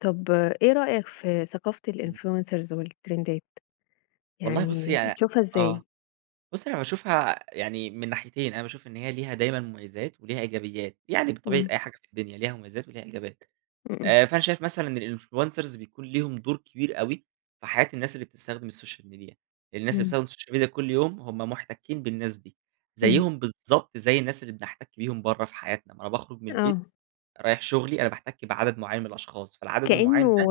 طب إيه رأيك في ثقافة إمم. الInfluencers والترندات؟ والله بُصي يعني ي بتشوفها آه، إزاي؟ بُصي أنا باشوفها يعني من ناحيتين، أنا باشوف إن هي ليها دايمًا مميِّزات وليها إيجابيات، يعني بطبيعة امم. أي حاجة في الدنيا ليها مميِّزات وليها إيجابيات. امم. آآ، فأنا شايف مثلًا الinfluencers بيكون ليهُم دور كبير أوي في حياة الناس اللي بتستخدم السوشيال ميديا، الناس اللي بتستخدم إمم. السوشيال ميديا كل يوم هُم محتكِّين بالناس دي، اهم. زيهُم بالضبط زي الناس اللي بنحتك بيهُم برّه في حياتنا. ما أنا باخرُج من البيت آه. رايح شغلي أنا باحتِك بعدد معيَّن من الأشخاص، فالعدد المعيَّن ده كأنه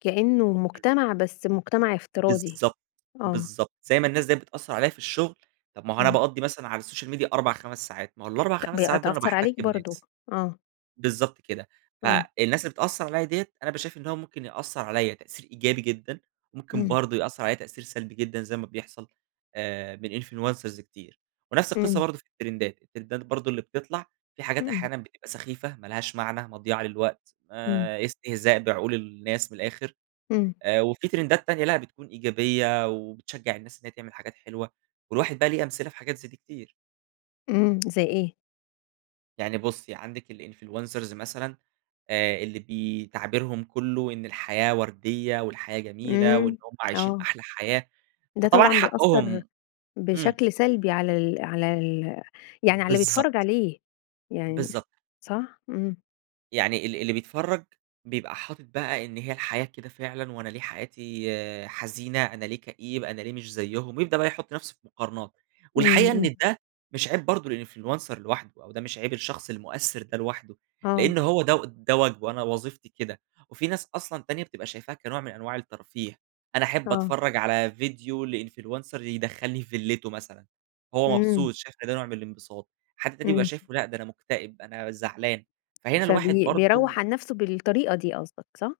كأنه امم. مجتمع بس مجتمع افتراضي، بالضبط، آه. بالضبط، زي ما الناس ديّة بتأثِّر عليّا في الشغل، طَب ما هو أنا امم. بقضِّي مثلًا باقضِّي على السوشيال ميديا 4، 5 ساعات، ما هو الأربع، ت خمس ساعات دول أنا بتأثر باحتِك عليك برضه، بناس. آه. بالضبط كده، آه. فالناس اللي بتأثِّر عليّا ديّة أنا بابقى شايف إن هو ممكن يأثِّر عليّا تأثير إيجابي جدًا، وممكن امم. برضه يأثِّر عليّا تأثير سلبي جدًا، زي ما بيحصل آآ، من influencers كتير. ونفس القصة امم. برضه في الترِندات، الترِندات برضه اللي بتطلع في حاجات، امم. أحيانًا بتبقى سخيفة ما لهاش معنى، مضيِّعة للوقت، امم. آآ، استهزاء بعقول الناس من الآخر، امم. آآ، وفي ترِندات تانية لأ بتكون إيجابية وبتشجِّع الناس إنّها تعمل حاجات حلوة، والواحد بقى ليه أمثلة في حاجات زي دي كتير. امم، زي إيه؟ يعني بُصي، عندِك الinfluencers مثلًا آآ، اللي بي تعبيرهم كلّه إن الحياة ورديّة والحياة جميلة وإن امم، هُم عايشين آه. أحلى حياة ده فطبعًا طبعًا بيأثر حقهم إمم. بشكل سلبي على ال على ال يعني على اللي بالضبط. بيتفرج عليه، يعني بالضبط. صح، إمم. يعني ال ال اللي بيتفرَّج بيبقى حاطِط بقى إن هي الحياة كده فعلًا، وأنا ليه حياتي حزينة، أنا ليه كئيب، أنا ليه مش زيهُم، بيبدأ بقى يحُط نفسه في مقارنات. امم والحقيقة إن امم. ده مش عيب برضه الinfluencer لوحده، أو ده مش عيب الشخص المؤثِّر ده لوحده، آه لأنّه هو ده ده واجبه، أنا وظيفتي كده. وفي ناس أصلًا تانية بتبقى شايفاها كنوع من أنواع الترفيه. أنا أحِب آه. أتفرَّج على فيديو لinfluencer يدخِّلني في فيلته مثلًا، هو إمم. مبسوط، شايف ده نوع من الانبساط. حد تاني بيبقى إمم. شايفه لأ، ده أنا مكتئب، أنا زعلان، فهنا الواحد فبي برضه بيروح عن نفسه بالطريقة دي قصدك، صح؟